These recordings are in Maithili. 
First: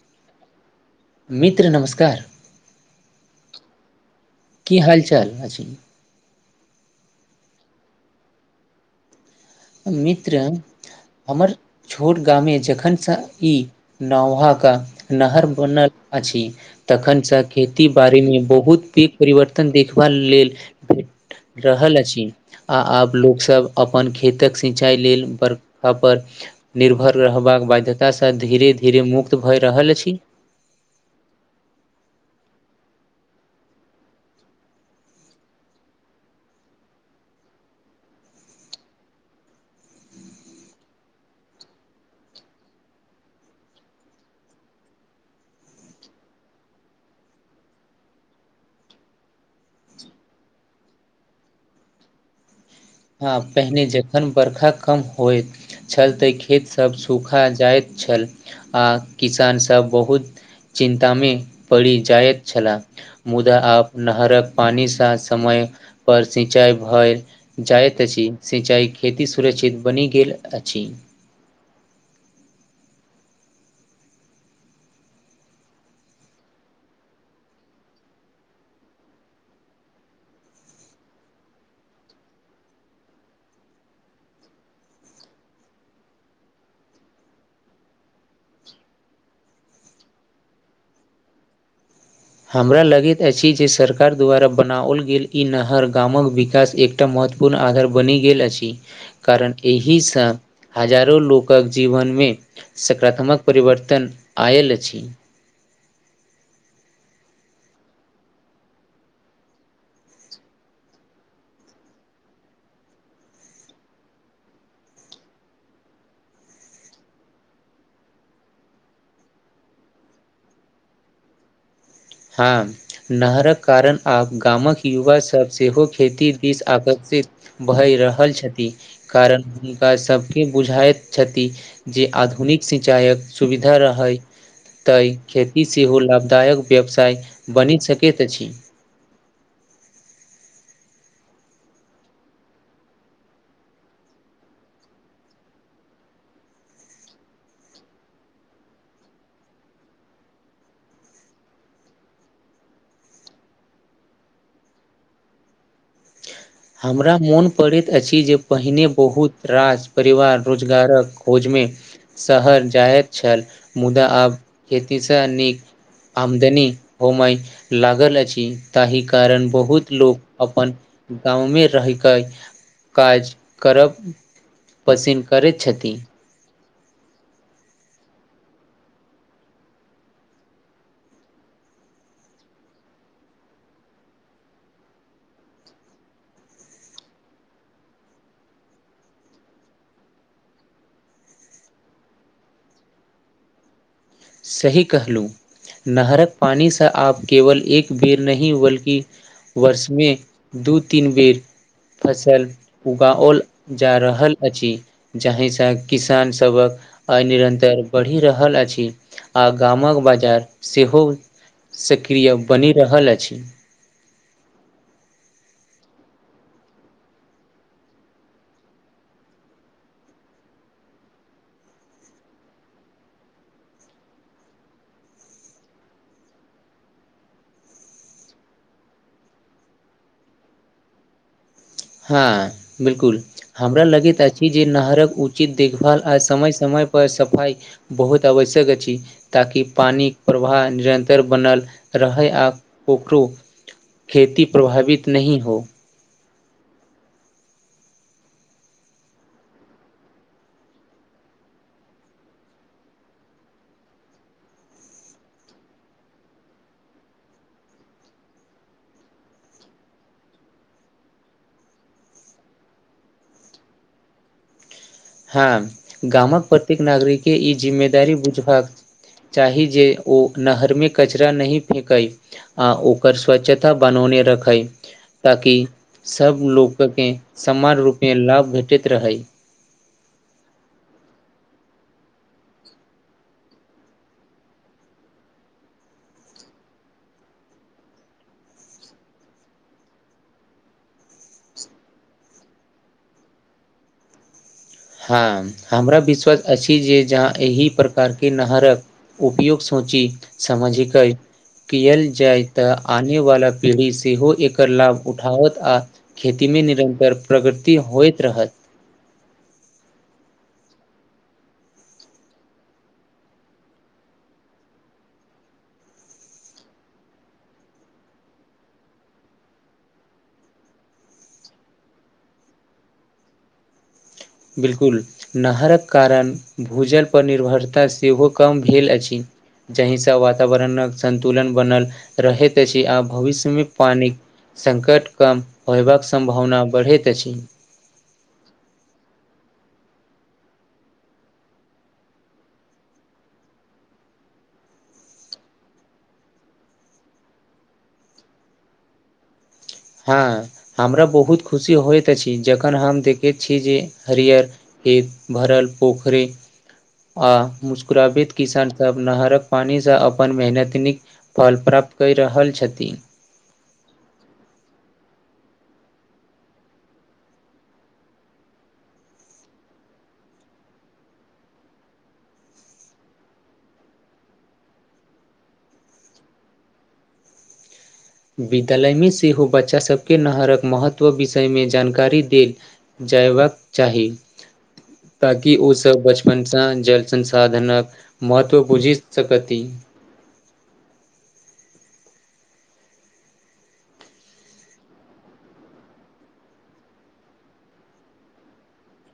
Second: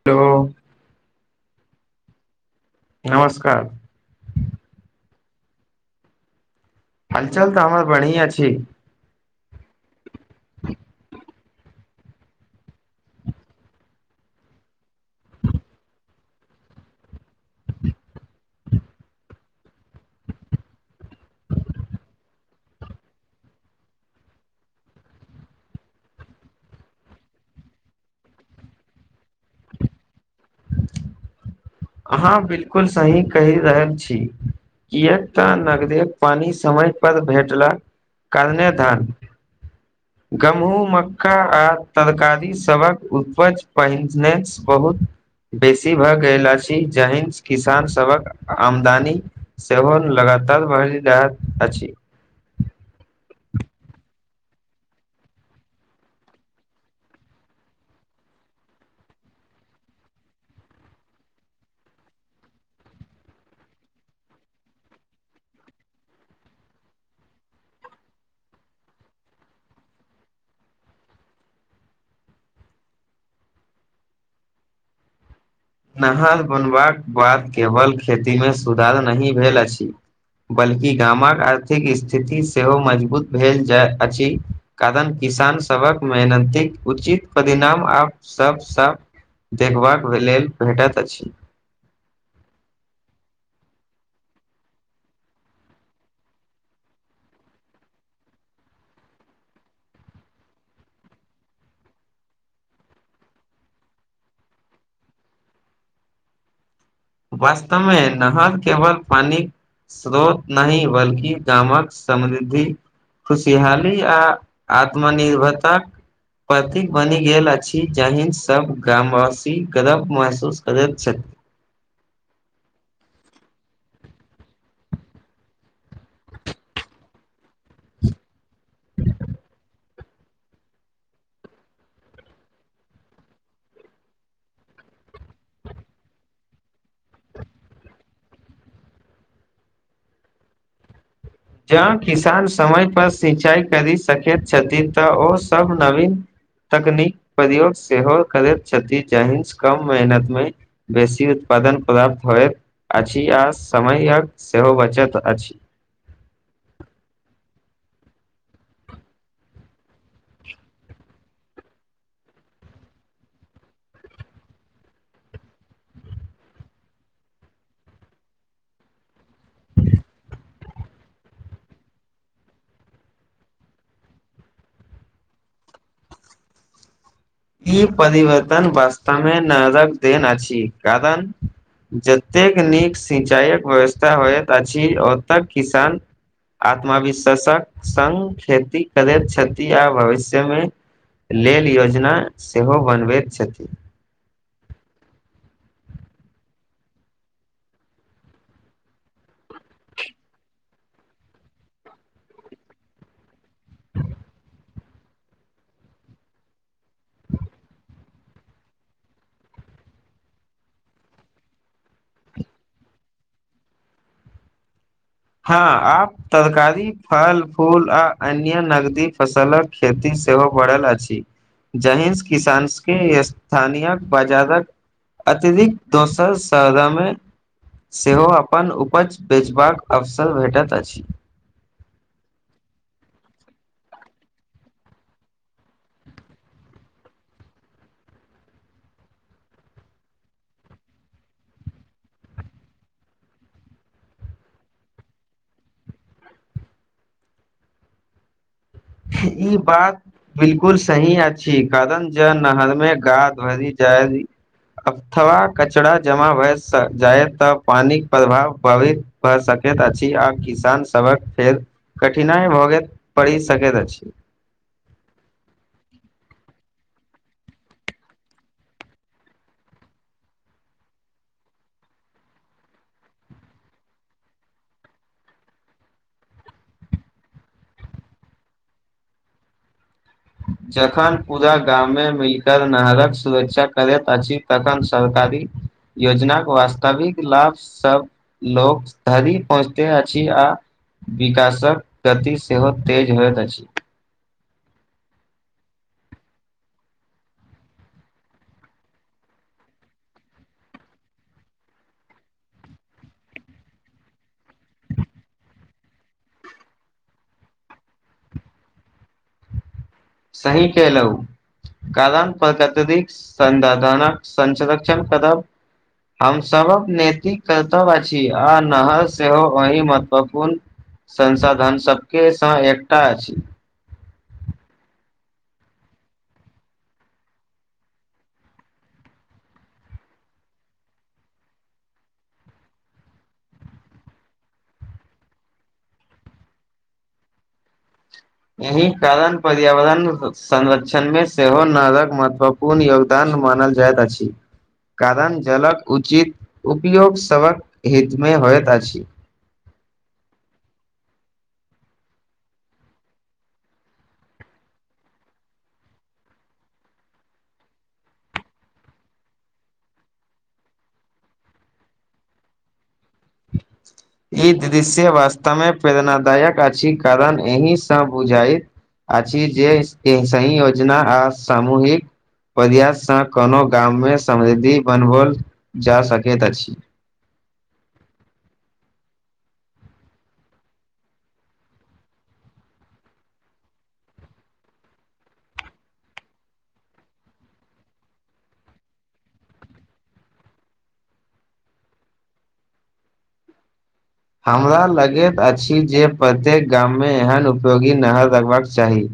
[unintelligible] मित्र नमस्कार नमस्कार की हाल चचाल अछ हालचाल तऽ हमर बढ़ी अ छी मित्र हमर छोट गामे जखन से ई नौह क नहर बनल अछि तखन से खेती बाड़ी मे बहुत पघ परिवर्तन देखबा लेल रहल अछि आ आब लोकसभ अपन खे खेतक सिंचाइ लेल बरखापर, निर्भर रहबाक बाध्यता सँ धीरे धीरे मुक्त भऽ रहल अछि [unintelligible] अहाँ बिलकुल सही कहि रहल छी किएक तऽ नगदेव पानि समय पर भेटलाक [unintelligible] धान [unintelligible] गहूँम मक्का आ तरकारी सभक उतज पहिरनेसँ बहुत बेसी भऽ गेल अछि जहि किसान सभक आमदनी सेवन लगातार बढ़ि दे अच्छी हँ पहिने जखन बर्खा कम होयत छल तऽ खेतसभ सूखा जाइत छल आ किसान सभ बहुत चिन्तामे पड़ि जाइत छल मुदा आब नहरक पानि सा समय पर सिंचाई भईल जाइत अछि सिंचाइ खेती सुरक्षित बनि गेल अछि नहाय बनबाक बाद केवल खेतीमे सुधार नहि भेल अछि बल्कि गामक आर्थिक स्थिति सेहो मजबूत भेल जाय अछि कारण किसान सबक मेहनती उचित परिणाम आ सब सब देखबाक लेल भेटैत अछि हमरा लगैत अछि जे सरकार द्वारा बनाओल गेल ई नहर गामक विकास एक एकटा महत्वपूर्ण आधार बनि गेल अछि कारण एहिसँ हजारो लोकक जीवन मे सकारात्मक परिवर्तन आयल अछि वास्तव मे नहर केवल पानि स्रोत नहि बल्कि गामक समृद्धि खुशहाली आ आत्मनिर्भरताक प्रतीक बनि गेल अछि जाहिन सभ गामवासी गर्व महसूस करैत छथि हँ नहरक कारण आब गामक युवा सब सेहो खेती दिस आकर्षित भहि रहल छथि कारण हुनका सभके बुझाइत छथि जे आधुनिक सिंचाईक सुविधा रहय तै खेती सेहो लाभदायक व्यवसाय बनि सकैत अछि जँ किसान समय पर सिंचाई करि सकैत छथिन तऽ ओ सब नवीन तकनीक प्रयोग सेहो करैत छथि जाहि कम मेहनत मे बेसी उत्पादन प्राप्त होइत अछि आ समयक सेहो बचत अछि हमरा मोन पड़ैत अछि जे पहिने बहुत राज परिवार रोजगारक खोज मे शहर जायइत छल मुदा आब खेतीस नीक आमदनी होमय लागल अछि ताहि कारण बहुत लोको अपन। गाव मे रहिके काज करब पसिन्न करैत छथिन ई परवर्तन बास्तवमे नजकऽ देन अछि कारण जतेक नीक सिंचाइक व्यवस्था होइत अछि ओतेक किसान। आत्मविश्वासक संग खेती करैत छथि आ भविष्य मे लेल योजना सेहो बनबैत छथिन सही कहलहु नहरकऽ पानिसँ आप केवल एक बेर नहि बल्कि वर्ष मे दू तीन बेर फसल उगा ओल जा रहल अछि जाहिसँ किसान सभकऽ आ निरन्तर बढ़ि रहल अछि आ गाम कऽ बाजार सेहो सक्रिय बनि रहल अछि ह आप तरकारी फल फूल आ अन्य नगदी फसल कऽ खेती सेहो बढ़ल अछि जहाँ स किसान के स्थानीय बाजार कऽ अतिरिक्त दोसर सरदामे सेहो अपन उपज बेचबा कऽ अवसर भेटैत अछि। हँ बिल्कूल हमरा लगैत अछि जे नहरक उचित देखभाल आ समय समयपर सफाई बहुत आवश्यक अछि ताकि पानी प्रवाह निरन्तर बनल रहै आ कखो। खेती प्रभावित नहि होई ई बात। बिल्कूल सही अछि कारण नहर मे गा भरि जाय अथवा कचरा जमा भए जाय तऽ पानिक प्रभाव भावित। भऽ सकैत अछि आ किसान सभ के फेर कठिनाई भऽ पड़ि सकैत अछि ठीक। ह गाम कऽ प्रत्येक नागरिकके ई जिम्मेदारी बुझबाक चाही जे ओ नहरमे कचरा नहि फेकय ओकर स्वच्छता बनौने रखै ताकि सभ लोक के समान रूप मे लाभ भेटैत रहै जखन पूरा गाम मे मिलकर नहर कऽ सुरक्षा करैत अछि तखन सरकारी। योजना कऽ वास्तविक लाभ सभ लोकग धरी पहुँचते आ विकासक गति सेहो तेज होइत अछि। ह हमरा विश्वास अछि जे जहाँ एहि प्रकारके नरक। उपयोग सोची समाजिक कयल जाय तऽ आनेवला पीढ़ी सेहो एकर लाभ उठाओत आ खेती मे निरन्तर प्रगति होइत रहत। सही केलहु। कारण प्रकतिरि कऽ संधनक संर्षण करब हम सभ के नैतिक कर्तव्य अछि आ नहर सेहो एहिह महत्वपूर्ण संसाधन सभकेसँ एकटा अछि। बिल्कूल नहर कऽ कारण भूजलपर निर्भरता सेहो कम भेल अछि जहिसँ वातावरण कऽ संन्तुलन बनल रहैत अछि आ भविष्यमे पानि संकट कम होयबा कऽ सम्भावना बढ़ैत अछि एहि कारण पर्यावरण संरक्षण मे सेहो नरकऽ महत्वपूर पूर्ण योगदान मानल जाइत अछि। कारण जल कऽ उचित उपयोग सभक हितमे होइत अछि ह हमरा बहुत खुशी होइत अछि जखन हम देखैत छी जे हरियर कि भरल पोखरे आ मुस्कराबैत किसानसभ नहरकऽ पानिसँ अपन मेहनत निक फल प्राप्त करि रहल छथिन। ई दृश्य वास्तव मे प्रेरणादाय कऽ अछि कारण एहिसँ बुझाय अछि जे सही योजना आ सामूहिकऽ प्रयासँ कोनो गाम मे समृद्धि बनओल जा सकैत अछि विद्यालयमे सेहो बच्चा सभके नहरकऽ महत्व विषयमे जानकारी देल जयबाकऽ चाही ताकि ओ सभ बचपनसँ जल संसाधनक महत्व बुझी अछि हमरा लगैत अछि जे प्रत्येक गाम मे एहन उपयोगी नहर लगबाकऽ चाही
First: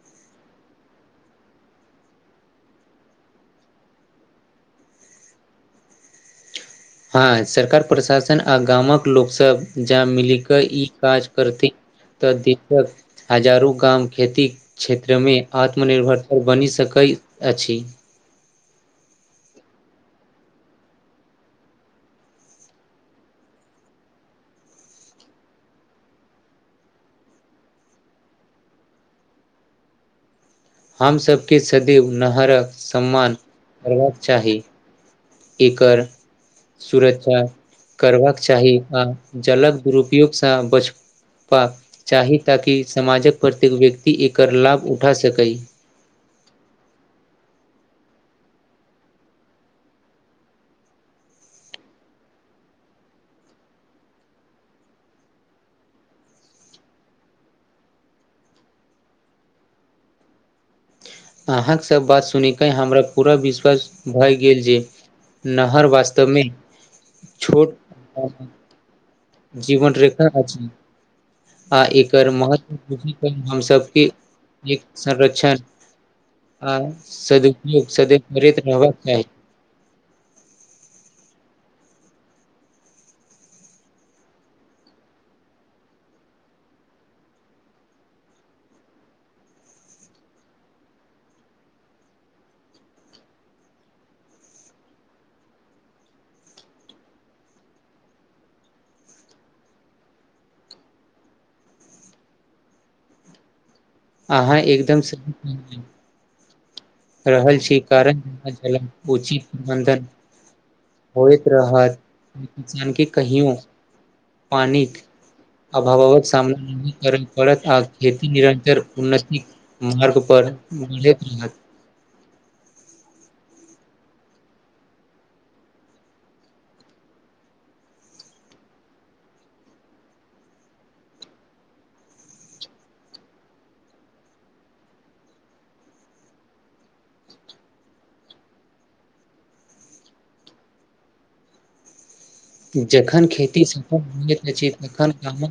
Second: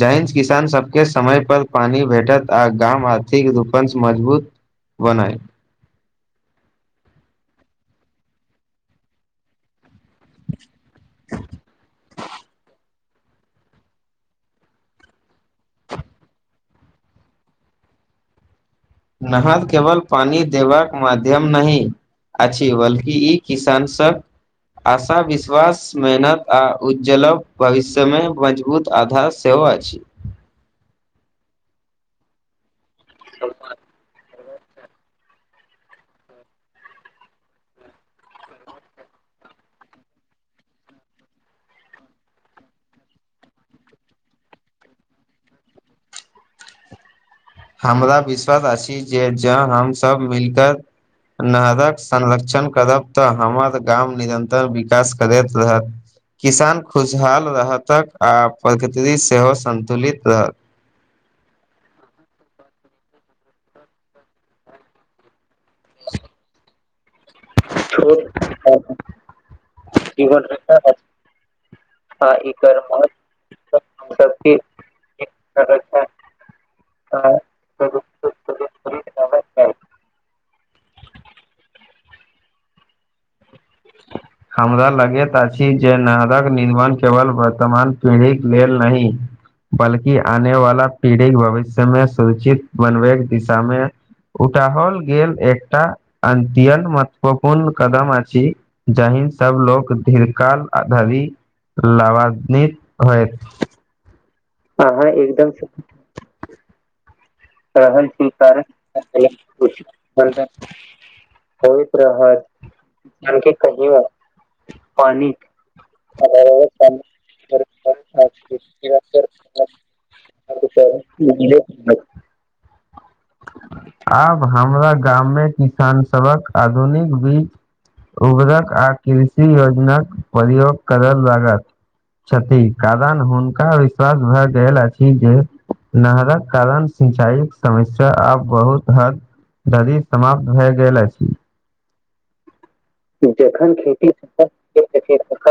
जहिं किसान सभके समय पर पानी भेटत आ गाम आर्थिक रूपं मजबूत बनाए हँ सरकार प्रशासन आ गाम कऽ लोकसभ जा मिलिक ई काज करथि तऽ दिक्कत हजारो गाम खेती क्षेत्रमे आत्म निर्भर बनि सकैत अछि। नहर केवल पानी देबाकऽ मध्यम नाहि अ बल्कि ई किसान सभ आश विश्वास मेहनत आ उज्जल भविष्य मे मजबूत आधार सेव अछि हमसभके सदैव नहरक सम्मान करबाक चाही एकर सुरक्षा करबाक चाही आ जल कऽ दुरुपयोगसँ बच पा चाही ताकि समाजक प्रत्येक व्यक्ति एकर लाभ उठा सकै हमरा विश्वास अछि जे हम सभ मिल कऽ नहरकऽ संरक्षण करब तऽ हमर गाम निरन्तर विकास करैत रहत किसान खुशहाल रहतक आ प्रकृति सेहो सन्तुलित रहत। अहाँकेँ सभ बात सुनयके हमरा पूरा विश्वास भए गेल जे नहर वास्तव मे छोट जीवन रेखा अछि आ एकर महत्व हम सभके एक संर्षण आ सदुपयोग सद करैत रहबाकाह [inaudible] हमरा लगैत अछि जे नदक निर्मान केवल वर्तमान पीढ़ीक लेलऽ नहि बल्कि आने वाला पीढ़ी भविष्य मे सूचित बन बैके दिशा मे उठओल गेल एकटा अद्य महत्वपूर्ण कदम अछि जहि सभ लोको दीर्घकाल धरि लभान्वित होत अहाँ एकदम सही कहू रहल छै कारण उचित प्रबन्धन। होइत रहत किसानके कहियो पानि कऽ अभावाव सामना नहि कर करत आ खेती निरन्तर मार्ग पर बढ़ रहत। [inaudible] आब हमरा गाम मे किसान सभ के आधुनिक बीज उबर कऽ आ कृषि योजनाक प्रयोग करय लागत छथिन कारण हुनका विश्वास भए गेल अछि जे नहरा करण। संचाक समस्या आब बहुत हद धरि समाप्त भऽ गेल अछि जखन खेती सफल हो तखन गाम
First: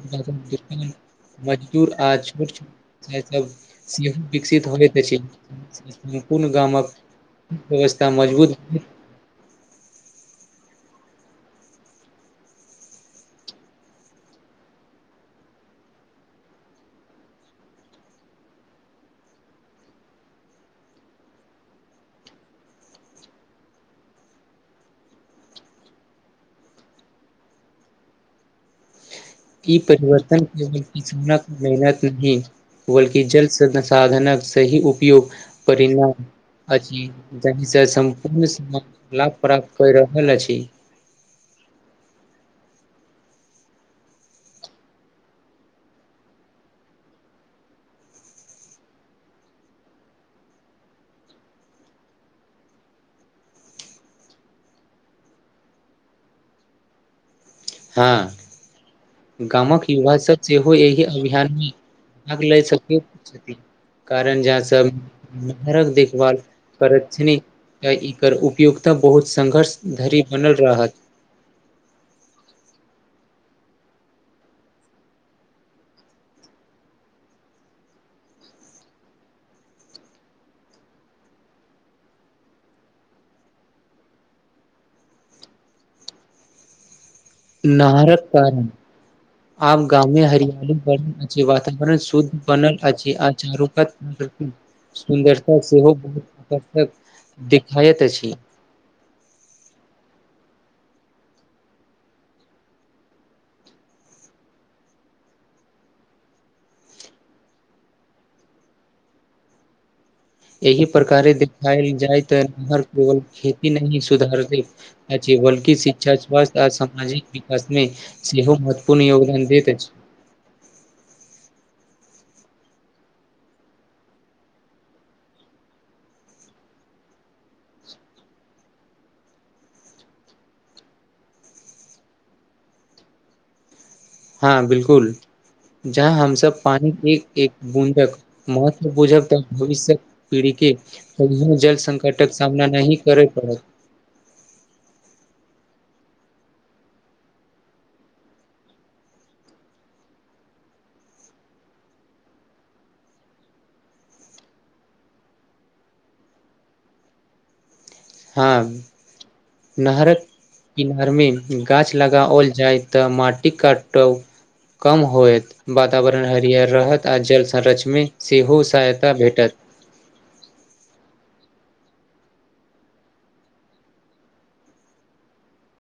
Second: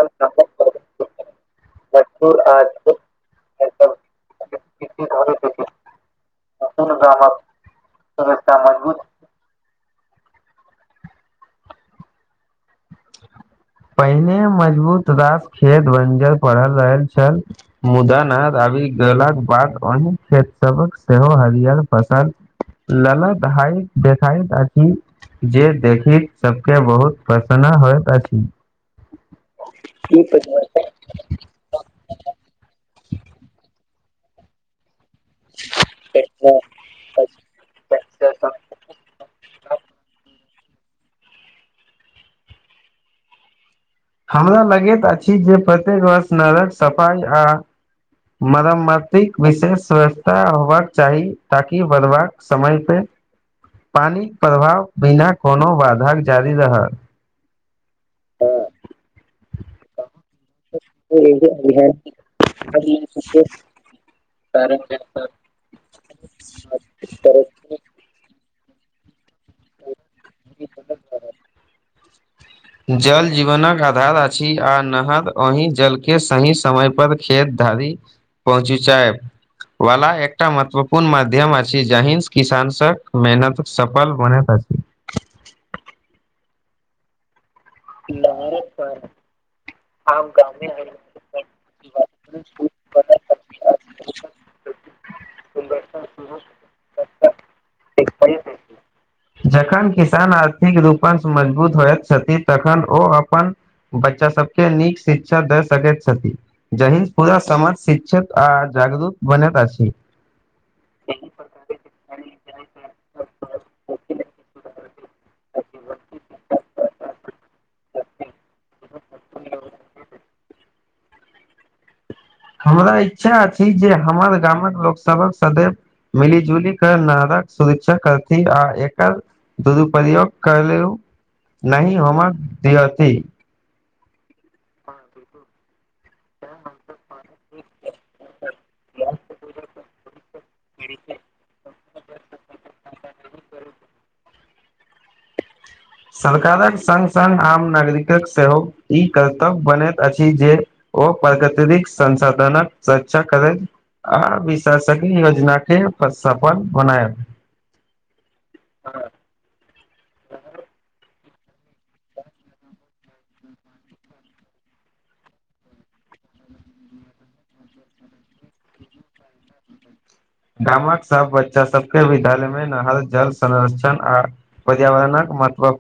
मजदूर आ छोट छोट सभ सेहो विकसित होइत अछि सम्पूर्ण गाम कऽ व्यवस्था मजबूत पहिने मजबूत रास खेत बंजर पढ़ल रहल छेल मुदानद आबि गेलाक बाद अन्य खेत सभ केँ सेहो हरियर फसल लेलऽ तऽ हाय देखाय तऽ कि जे देखिक सभके बहुत प्रसन्न होइत अछि कि परिवर्तन कऽ मेहनत नहि बल्कि जल संसाधनक सही ऊपर उपयोग परिणाम। अछि जाहिसँ सम्पूर्ण समाज लाभ प्राप्त करि रहल अछि। हमरा लगैत अछि जे प्रत्येक वर्ष नग कऽ सफाई आ मरम्तिक विशेष ववस्था होबा कऽ चाही ताकि बढ़बाक समय पे पानि कऽ प्रभाव बिना कोनो बाधा जारी रहल। ह गाम कऽ युवा सभ सेहो एहि अभियानमे भाग लए सकै कारण जह सभ नर कऽ देखभाल करैत छनि तऽ एकर उपयोगिता बहुत संघर्ष धरि बनल रहत। जल जीवन कऽ अधार अछि आ नहर एहि जलके सही समयपर खेत धारी पहुँच चाय। वाला एकटा महत्वपूर्ण माध्यम आ जहिस किसानक मेहनत सफल मन नारक कात आब गामे हरियाली बढ़ल अछि वातावरण शुद्ध बनल अछि अचारू कऽ हम सभके सुन्दरता सेहो बहुत आकर्षक देखायैत अछि। जखन किसान आर्थिक रूपणसँ मजबूत होइत छथिन। तखन ओ अपन बच्चा सभके नीक शिक्षा दे सकैत छथिन। जहि पूरा समाज शिक्षित आ जागरूत बनैत अछि। एहि प्रकारे देखायल जाय ते नहर केवल खेती नहि ही सुधारत। बल्कि शिक्षा स्वास्थ्य आ सामाजिक विकास म सेहो महत्वपूर्ण योगदान दैत अछि हमरा इच्छा अछि जे हमर गाम कऽ लोक सभके सदैव मिली जुली कर नारकऽ सुरिक्षा करथि आ एकर ददुपयोग करेलू नहि होबाक दती। हँ बिल्कूल जहाँ हमसभ पानीक एक-एक बूँदक महत्वपू भविष पीढ़ी के जल संकट। सामना नही करे पड़त। सरकारक संग संग आम नागरिक कऽ सेहो ई कर्तव्य बनैत अछि जे ओ प्रगतिरिक संसाधन कऽ सुरक्षा करैत आ विशेषज्ञ योजना केँ सफल बनायब हँ [inaudible] नहर कऽ किनार में लगाओल जाय तऽ माटी कटाव कम होएत। वातावरण हरिहर रहत आ जल संरक्ष में सेहो सहायता भेटत गाम कऽ सब बच्चा सब केँ विद्यालय में नहर जल संरक्षण आ पर्यावरण कऽ महत्व